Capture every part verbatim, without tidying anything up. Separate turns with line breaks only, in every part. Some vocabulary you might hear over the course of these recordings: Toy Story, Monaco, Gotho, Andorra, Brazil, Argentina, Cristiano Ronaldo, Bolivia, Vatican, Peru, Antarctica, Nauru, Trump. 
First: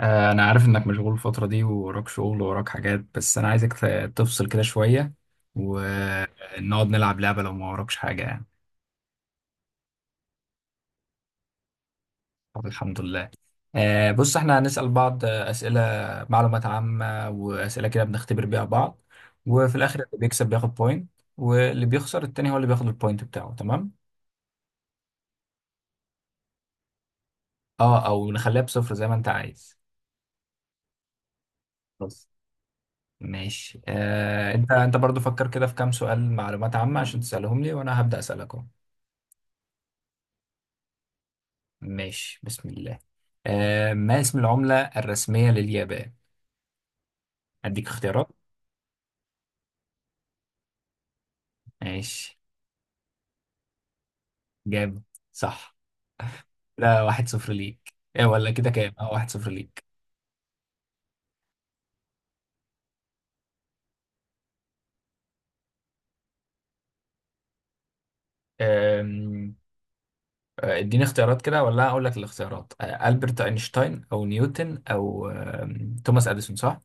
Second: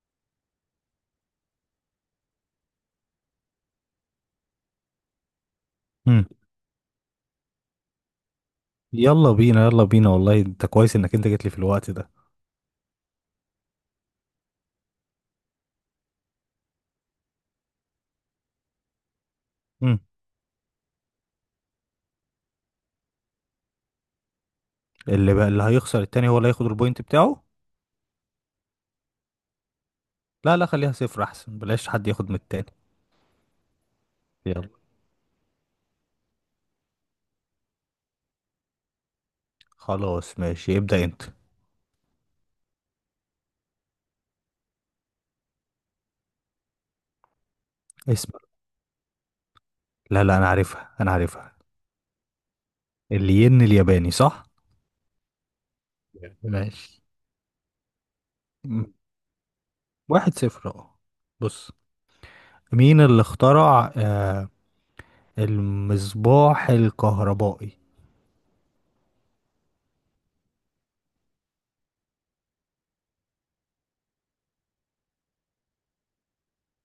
آه، أنا عارف إنك مشغول الفترة دي، ووراك شغل ووراك حاجات، بس أنا عايزك ت- تفصل كده شوية
مم.
ونقعد نلعب لعبة لو ما وراكش حاجة يعني.
يلا بينا، يلا بينا. والله انت كويس انك انت جيت لي في الوقت ده.
طب الحمد لله. آه، بص، إحنا هنسأل بعض آه، أسئلة معلومات عامة وأسئلة كده بنختبر بيها بعض، وفي
مم.
الآخر اللي بيكسب بياخد بوينت، واللي بيخسر التاني هو اللي بياخد البوينت بتاعه، تمام؟
اللي بقى اللي هيخسر التاني هو اللي هياخد البوينت بتاعه.
أه أو نخليها بصفر زي ما أنت عايز.
لا لا، خليها صفر، احسن بلاش حد
بس
ياخد من التاني.
ماشي. آه،
يلا.
أنت أنت برضو فكر كده في كام سؤال معلومات عامة عشان تسألهم لي، وأنا هبدأ أسألك.
خلاص ماشي، ابدأ انت.
ماشي، بسم الله. آه ما اسم العملة الرسمية لليابان؟ أديك اختيارات.
اسمع. لا لا، انا عارفها انا عارفها.
ماشي.
الين الياباني، صح.
جامد، صح. لا،
ماشي.
واحد صفر ليك. إيه ولا كده؟ كام؟
مم.
اه واحد صفر ليك.
واحد صفر، اه. بص. مين اللي اخترع آه المصباح الكهربائي؟
آم، آه، اديني اختيارات كده، ولا أقول لك الاختيارات؟ آه ألبرت أينشتاين، أو نيوتن، أو آم، توماس أديسون، صح؟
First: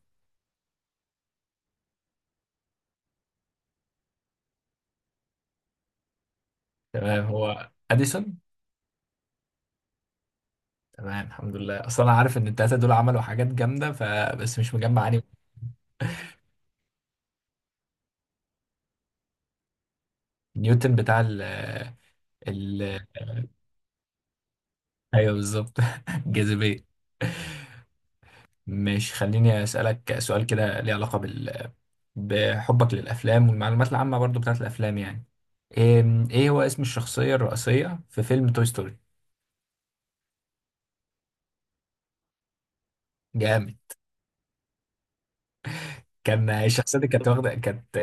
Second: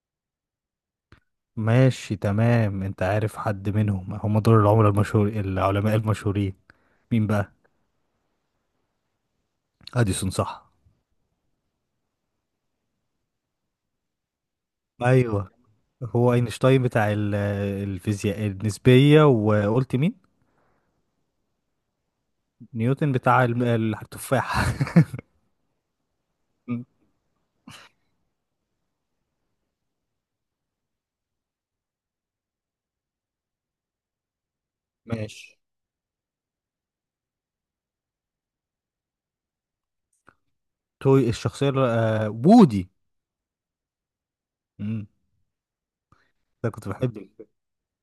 ماشي تمام. انت عارف حد منهم؟ هم دول العملاء المشهور العلماء المشهورين.
تمام،
مين بقى؟
هو أديسون.
اديسون، صح.
تمام، الحمد لله، أصلا أنا عارف إن التلاتة دول عملوا حاجات جامدة، فبس مش مجمع يعني.
ايوه. هو اينشتاين بتاع ال- الفيزياء النسبيه، وقلت مين؟
نيوتن بتاع ال
نيوتن بتاع الم- التفاح
ايوه، بالظبط.
م.
الجاذبية. مش، خليني اسألك سؤال كده ليه علاقة بال... بحبك للأفلام والمعلومات العامة برضو بتاعت الأفلام يعني.
ماشي.
إيه... ايه هو اسم الشخصية الرئيسية في فيلم توي ستوري؟
توي الشخصيه ال- آه، وودي.
جامد.
مم.
كان
ده كنت
الشخصية دي
بحبه.
كانت واخدة كانت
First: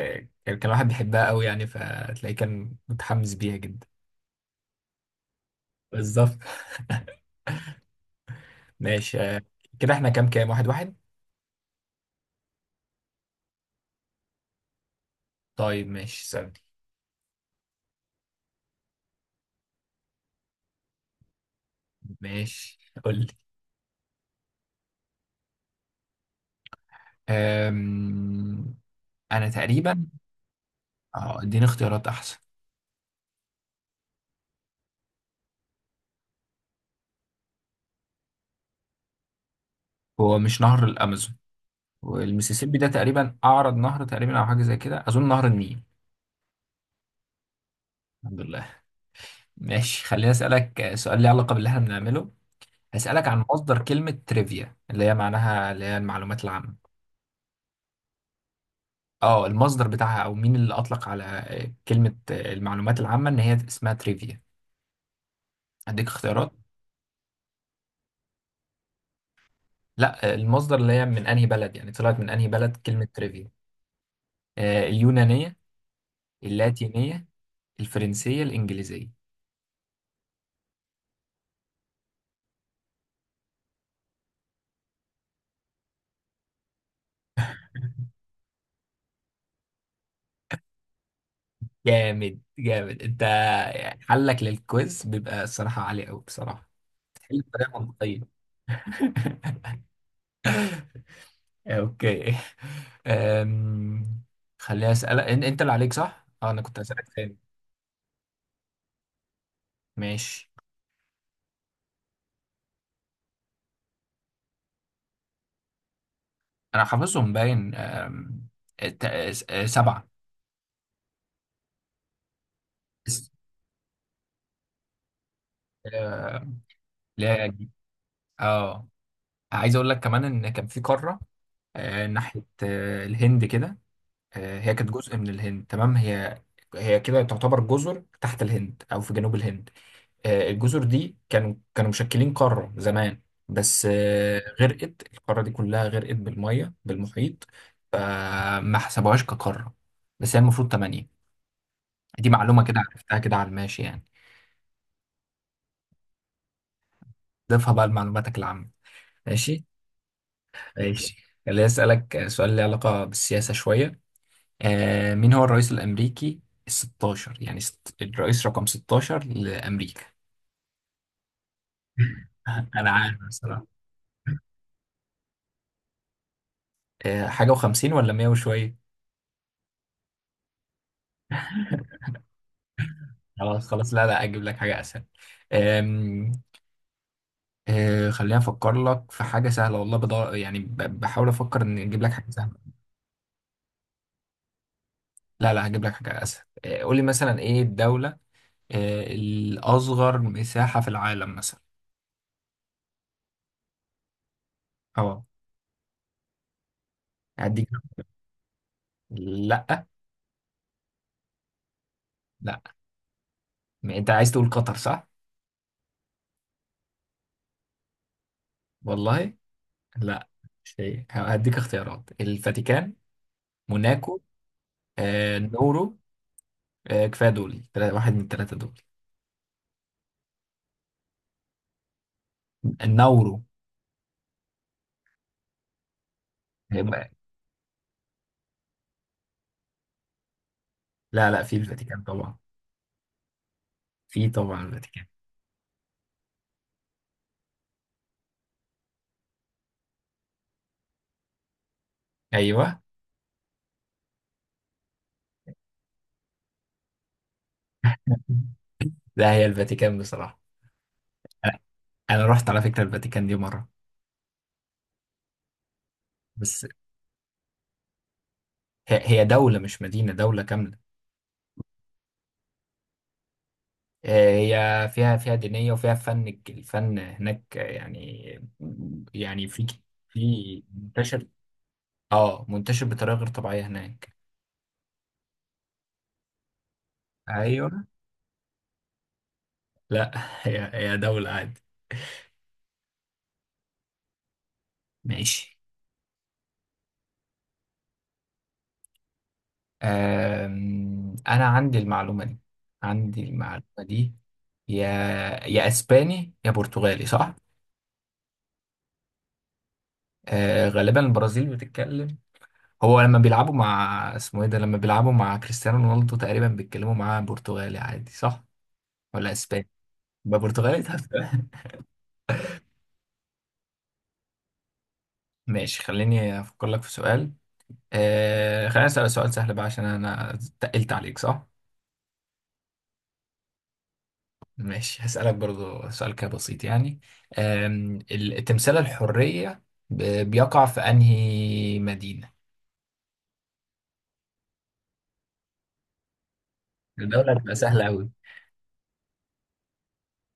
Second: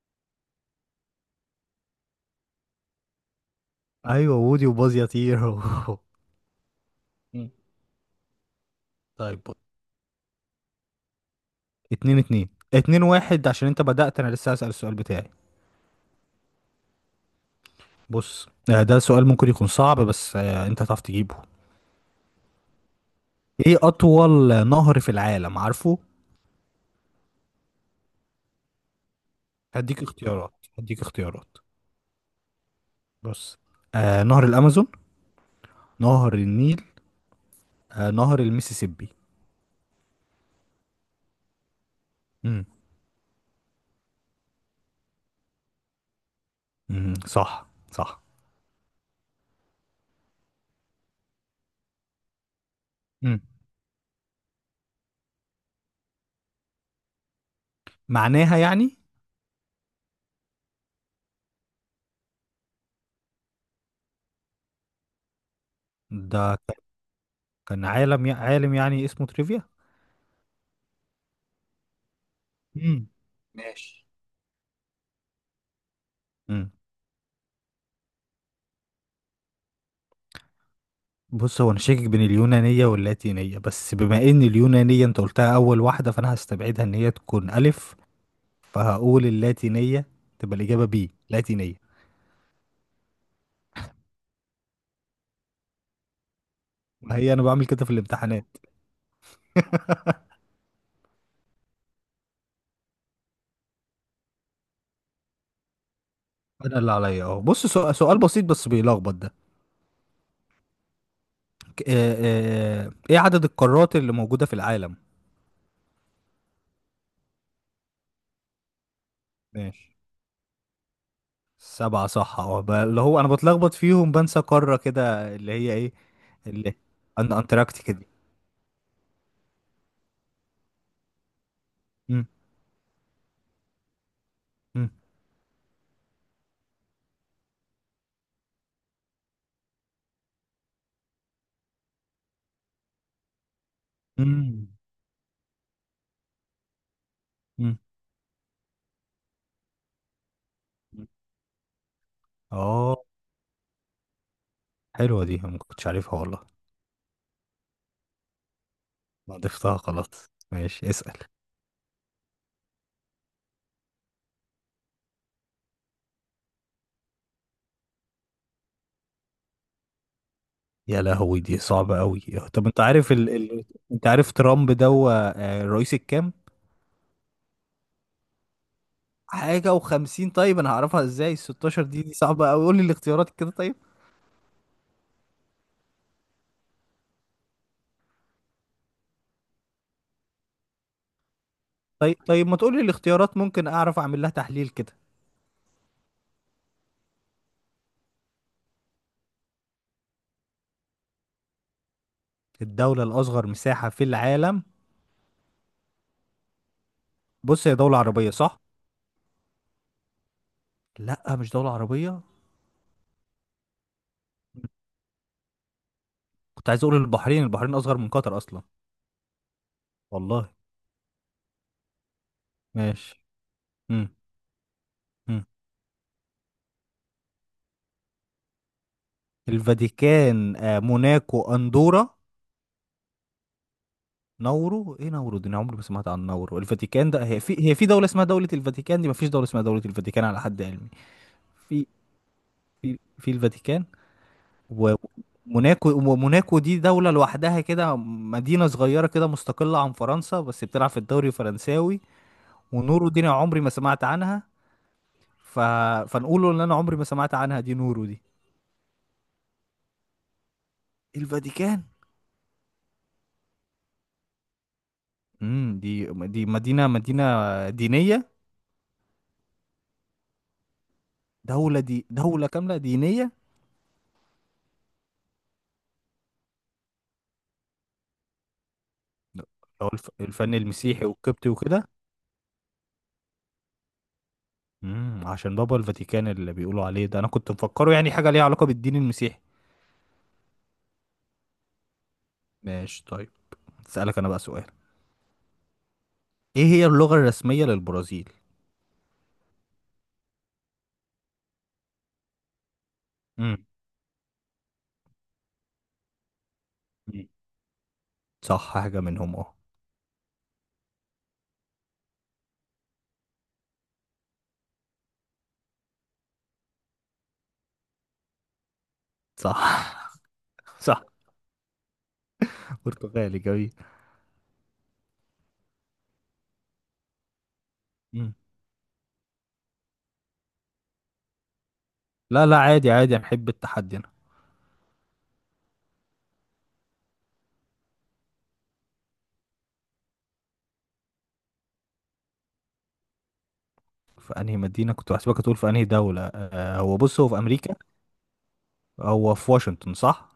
كان كان واحد بيحبها قوي يعني، فتلاقيه كان متحمس بيها جدا.
ايوه، وودي وباز يطير و-
بالظبط.
مم.
ماشي، آه،
طيب بص.
كده احنا كام كام؟ واحد واحد.
اتنين اتنين، اتنين واحد، عشان انت بدأت، انا لسه هسأل السؤال بتاعي.
طيب ماشي، ثاني.
بص، آه، ده سؤال ممكن يكون صعب، بس آه، انت هتعرف تجيبه.
ماشي، قول لي.
ايه اطول نهر في العالم، عارفه؟
أم... انا
هديك
تقريبا.
اختيارات، هديك
اه
اختيارات.
اديني اختيارات احسن.
بص. آه نهر الامازون، نهر النيل، آه نهر المسيسيبي.
هو مش نهر الامازون؟
امم
والميسيسيبي ده تقريبا اعرض نهر تقريبا، او حاجه زي كده. اظن نهر النيل.
امم، صح صح.
الحمد لله. ماشي، خليني اسالك سؤال ليه علاقه باللي احنا بنعمله. هسالك
امم
عن مصدر كلمه تريفيا، اللي هي معناها اللي هي المعلومات العامه.
معناها يعني.
اه المصدر بتاعها، او مين اللي اطلق على كلمه المعلومات العامه ان هي اسمها تريفيا. اديك اختيارات.
ده ك- كان عالم، عالم يعني اسمه تريفيا.
لا، المصدر اللي هي من انهي بلد يعني، طلعت من انهي بلد كلمه
امم.
تريفيا.
ماشي.
آه، اليونانيه،
امم.
اللاتينيه، الفرنسيه، الانجليزيه.
بص، هو انا شاكك بين اليونانيه واللاتينيه، بس بما ان اليونانيه انت قلتها اول واحده، فانا هستبعدها ان هي تكون الف. فهقول اللاتينيه، تبقى الاجابه بي لاتينيه.
جامد جامد انت، يعني حلك للكويز بيبقى الصراحة عالي قوي بصراحة.
وهي
بتحل
انا بعمل
بطريقة
كده في
منطقية.
الامتحانات.
اوكي. أم... خليني اسألك. ان- انت اللي عليك، صح؟ اه، انا كنت
انا اللي
هسألك
عليا
تاني.
اهو. بص، سؤال سؤال بسيط بس بيلخبط ده.
ماشي.
آه، آه، ايه عدد القارات اللي موجودة في العالم؟
انا حافظهم باين. أم... الت- س-
ماشي.
سبعة.
سبعة، صح. اه، ب- اللي هو انا
بس،
بتلخبط فيهم، بنسى قارة كده اللي هي ايه.
أه،
اللي أن
لا،
انتاركتيكا دي.
اه عايز اقول لك كمان ان كان في قارة أه،
مم،
ناحية أه، الهند كده. آه، هي كانت
مم،
جزء من الهند، تمام. هي هي كده تعتبر جزر تحت الهند او في جنوب الهند. آه، الجزر دي كانوا كانوا مشكلين قارة زمان، بس آه،
مم،
غرقت القارة دي كلها، غرقت بالمية بالمحيط،
مم.
فما حسبوهاش كقارة. بس هي المفروض تمانية. دي معلومة كده
اه،
عرفتها كده على الماشي يعني.
حلوة دي، أنا ما كنتش عارفها والله.
ضيفها بقى لمعلوماتك العامة.
أنا
ماشي.
ضفتها خلاص. ماشي، اسأل.
ماشي، اللي أسألك سؤال ليه علاقة بالسياسة شوية. آه، مين هو الرئيس الأمريكي الستاشر، يعني ست- الرئيس رقم ستة عشر لأمريكا؟
يا لهوي، دي صعبة قوي. طب انت
انا
عارف
عارف
ال... ال...
بصراحه.
انت عارف ترامب ده هو آه، الرئيس الكام؟
آه، حاجه وخمسين ولا مية وشويه.
حاجة وخمسين؟ طيب انا هعرفها ازاي الستاشر دي دي صعبة قوي، قول لي الاختيارات كده
خلاص،
طيب.
خلاص، لا، لا، اجيب لك حاجه اسهل. آم، آه، خليني افكر لك في حاجه سهله والله، بدور يعني، ب- بحاول افكر ان اجيب لك
طيب
حاجه
طيب،
سهله.
ما تقولي الاختيارات ممكن اعرف اعمل لها تحليل كده.
لا، لا، هجيب لك حاجه اسهل. آه، قول لي مثلا، ايه الدوله آه، الاصغر مساحه في العالم، مثلا؟
الدولة الأصغر مساحة في العالم.
اه، هديك.
بص، هي دولة عربية، صح؟
لا،
لا، مش دولة عربية.
لا، ما انت عايز تقول قطر؟ صح،
كنت عايز أقول البحرين. البحرين أصغر من قطر أصلا.
والله. لا،
والله.
مش هي. هديك اختيارات: الفاتيكان،
ماشي. مم.
موناكو، آه،
مم.
نورو. آه، كفايه دول، تلا- واحد من الثلاثه دول.
الفاتيكان، آه موناكو، أندورا.
النورو.
نورو؟ إيه نورو دي؟ أنا عمري ما سمعت عن نورو.
هيبقى،
الفاتيكان ده، هي في هي في دولة اسمها دولة الفاتيكان دي؟ ما فيش دولة اسمها دولة الفاتيكان على حد علمي.
لا، لا، في
في
الفاتيكان طبعا.
في في الفاتيكان.
في، طبعا، الفاتيكان.
وموناكو. وموناكو دي دولة لوحدها كده، مدينة صغيرة كده مستقلة عن فرنسا، بس بتلعب في الدوري الفرنساوي.
ايوه،
ونورو دي أنا عمري ما سمعت عنها. ف... فنقوله ان انا عمري ما سمعت عنها، دي نورو دي.
لا، هي الفاتيكان بصراحه. انا
الفاتيكان.
أنا رحت على فكره الفاتيكان دي مره.
امم، دي دي
بس،
مدينة مدينة دينية.
هي هي دوله مش مدينه، دوله كامله.
دولة، دي دولة كاملة دينية.
آه، هي فيها فيها دينيه وفيها فن، الك- الفن هناك، آه، يعني يعني في
أو الف... الفن
في
المسيحي
منتشر،
والقبطي وكده.
اه منتشر بطريقه غير طبيعيه هناك.
امم عشان بابا الفاتيكان اللي بيقولوا عليه ده، انا كنت
ايوه،
مفكره يعني حاجة ليها علاقة بالدين المسيحي.
لا، هي هي دوله عادي.
ماشي طيب. اسألك انا بقى سؤال.
ماشي.
ايه هي اللغة الرسمية للبرازيل؟
آم، انا عندي المعلومه دي عندي المعلومه
مم.
دي يا يا اسباني يا برتغالي،
مم.
صح؟
صح، حاجة منهم، اه.
آه غالبا البرازيل بتتكلم. هو لما بيلعبوا مع اسمه ايه ده، لما بيلعبوا مع كريستيانو رونالدو، تقريبا بيتكلموا معاه برتغالي عادي، صح ولا اسباني؟
صح
يبقى برتغالي. طب
صح،
تمام.
برتغالي، جميل.
ماشي، خليني افكر لك في سؤال.
مم.
آه خليني اسالك سؤال سهل بقى، عشان انا تقلت عليك، صح؟
لا لا، عادي عادي، أنا بحب التحدي أنا.
ماشي، هسألك برضو سؤال كده بسيط يعني. أم، ال- تمثال الحرية ب- بيقع في أنهي مدينة؟
في أنهي مدينة؟ كنت بحسبك هتقول في أنهي دولة. آه هو بص، هو
الدولة
في
هتبقى
أمريكا.
سهلة أوي.
هو في واشنطن، صح؟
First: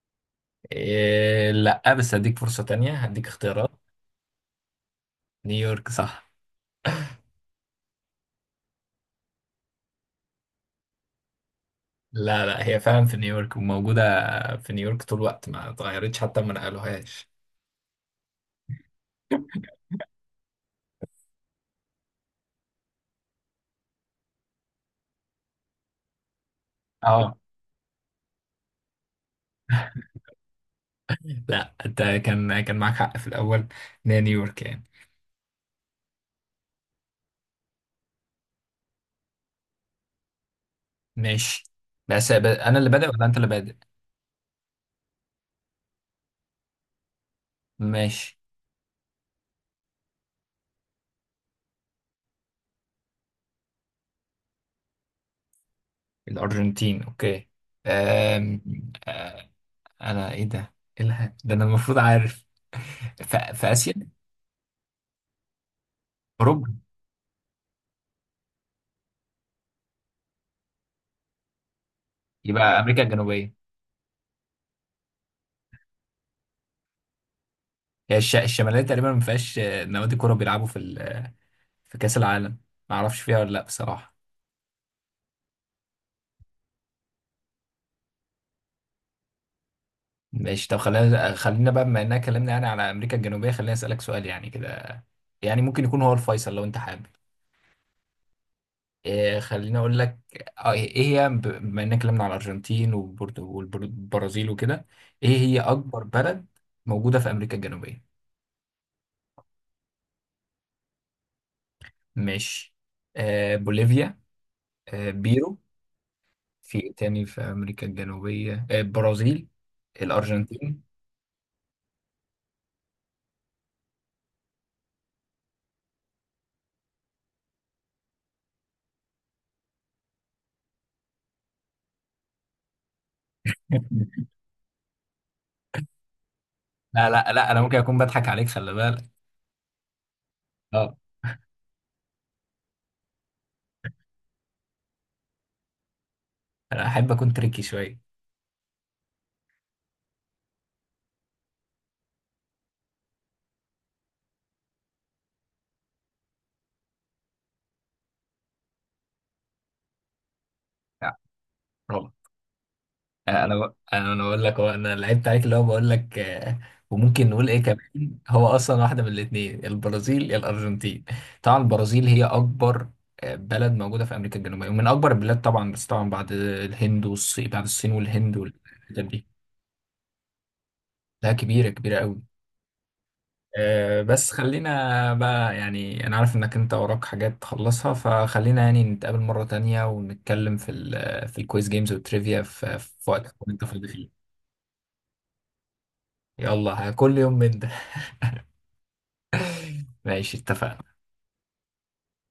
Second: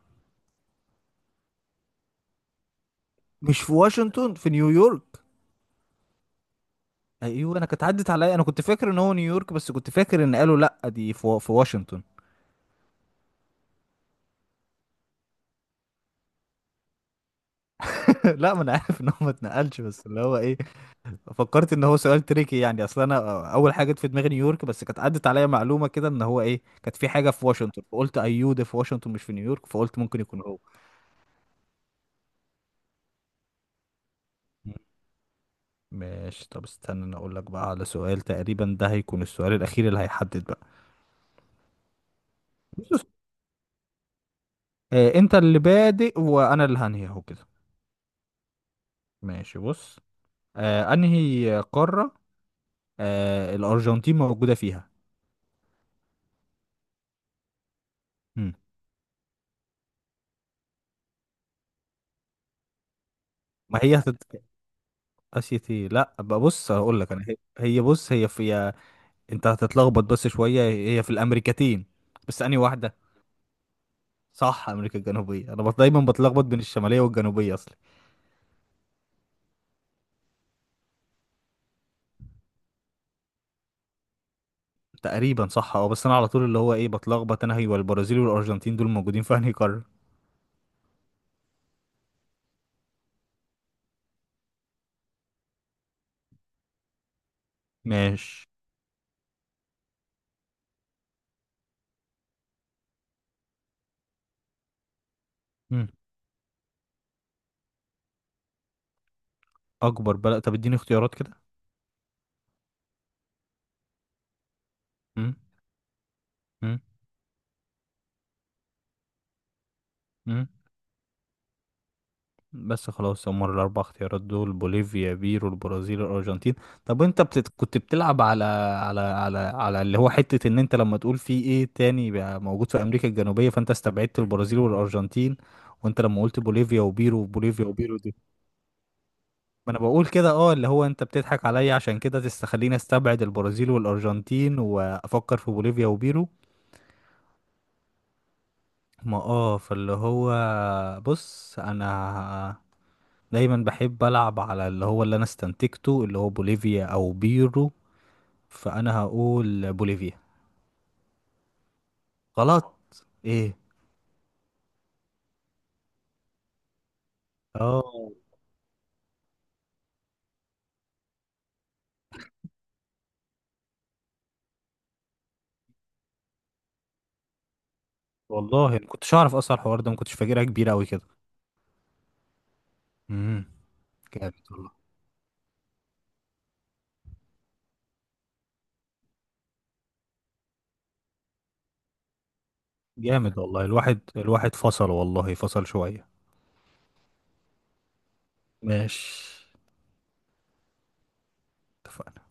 إيه، لأ، بس هديك فرصة تانية، هديك
مش
اختيارات.
في واشنطن، في نيويورك.
نيويورك، صح.
أيوه، أنا كانت عدت عليا، أنا كنت فاكر إن هو نيويورك، بس كنت فاكر إن قالوا لأ، دي في, في واشنطن.
لا، لا، هي فعلا في نيويورك وموجودة في نيويورك طول الوقت، ما اتغيرتش حتى، ما نقلوهاش.
لا ما أنا عارف إن هو ما اتنقلش، بس اللي هو إيه، فكرت ان هو سؤال تريكي يعني، اصل انا اول حاجه جت في دماغي نيويورك، بس كانت عدت عليا معلومه كده ان هو ايه، كانت في حاجه
اه.
في واشنطن، فقلت ايوه ده في واشنطن مش في نيويورك، فقلت ممكن يكون هو.
لا، انت كان كان معاك حق في الأول، إن هي نيويورك يعني.
ماشي. طب استنى انا اقول لك بقى على سؤال، تقريبا ده هيكون السؤال الاخير اللي هيحدد بقى.
ماشي. بس ب- أنا اللي
بص،
بادئ ولا أنت اللي بادئ؟
آه انت اللي بادئ وانا اللي هنهي اهو كده.
ماشي.
ماشي بص. آه انهي قاره آه الارجنتين موجوده فيها؟
الأرجنتين، أوكي.
مم.
أم... أه، أنا، إيه ده؟ إيه الها؟ ده أنا المفروض عارف. ف... في
ما
آسيا؟
هي هتت... اسيا، ايه، لا بقى. بص
أوروبا.
هقول لك انا، هي هي بص، هي في. انت هتتلخبط بس شوية، هي في الامريكتين، بس انهي
يبقى
واحدة؟
أمريكا الجنوبية.
صح، امريكا الجنوبية. انا بط- دايما بتلخبط بين الشمالية والجنوبية اصلا.
هي الش... الشمالية تقريبا ما فيهاش آه، نوادي كورة بيلعبوا في ال... آه، في كأس العالم، ما أعرفش فيها ولا لأ بصراحة.
تقريبا صح، اه. بس انا على طول اللي هو ايه بتلخبط، انا هي والبرازيل والارجنتين دول موجودين في انهي قارة.
ماشي، طب خلينا خلينا بقى، بما إننا اتكلمنا يعني على أمريكا الجنوبية، خليني أسألك سؤال يعني كده، يعني ممكن يكون هو الفيصل لو أنت حابب.
ماشي.
إيه، خليني اقول لك. آه، ايه هي، ب- بما اننا اتكلمنا على الارجنتين وبرد- والبرازيل وكده، ايه هي
مم.
اكبر بلد موجوده في امريكا الجنوبيه؟
اكبر بلد. طب اديني اختيارات كده.
ماشي. آه بوليفيا، آه
مم.
بيرو، في
مم.
إيه تاني في امريكا الجنوبيه، آه البرازيل،
مم.
الارجنتين.
بس خلاص، هم الأربع اختيارات دول: بوليفيا، بيرو، البرازيل، الأرجنتين. طب أنت بتت... كنت بتلعب على على على على اللي هو حتة إن أنت لما تقول في إيه تاني بقى موجود في أمريكا الجنوبية، فأنت استبعدت البرازيل والأرجنتين. وأنت لما قلت بوليفيا
لا،
وبيرو،
لا، لا، انا
بوليفيا
ممكن اكون
وبيرو دي.
بضحك عليك، خلي بالك.
ما أنا بقول كده. أه، اللي هو
اه
أنت بتضحك عليا عشان كده تستخليني أستبعد البرازيل والأرجنتين وأفكر في بوليفيا وبيرو.
انا احب اكون تريكي شويه.
ما أه فاللي هو، بص أنا دايما بحب ألعب على اللي هو اللي أنا استنتجته، اللي هو بوليفيا أو بيرو. فأنا هقول بوليفيا.
لا،
غلط؟
انا
إيه.
ب... انا أنا بقول لك، هو انا لعبت عليك اللي هو بقول لك. آه، وممكن نقول ايه
آه
كمان، هو اصلا واحده من الاثنين، البرازيل يا الارجنتين. طبعا البرازيل هي اكبر آه، بلد موجوده في امريكا الجنوبيه، ومن اكبر البلاد طبعا، بس طبعا بعد الهند والصين، بعد الصين والهند
والله ما
والحتت
كنتش
دي.
أعرف أصلا الحوار ده، ما كنتش فاكرها كبيرة أوي كده.
لا، كبيره كبيره قوي.
امم.
آه، بس
جامد والله،
خلينا بقى يعني، انا عارف انك انت وراك حاجات تخلصها، فخلينا يعني نتقابل مره تانية ونتكلم في ال في الكويز جيمز والتريفيا في في وقت
جامد
تكون انت
والله.
فاضي
الواحد
فيه.
الواحد فصل والله، فصل شوية.
يلا كل يوم من ده.
ماشي.
ماشي، اتفقنا.
اتفقنا.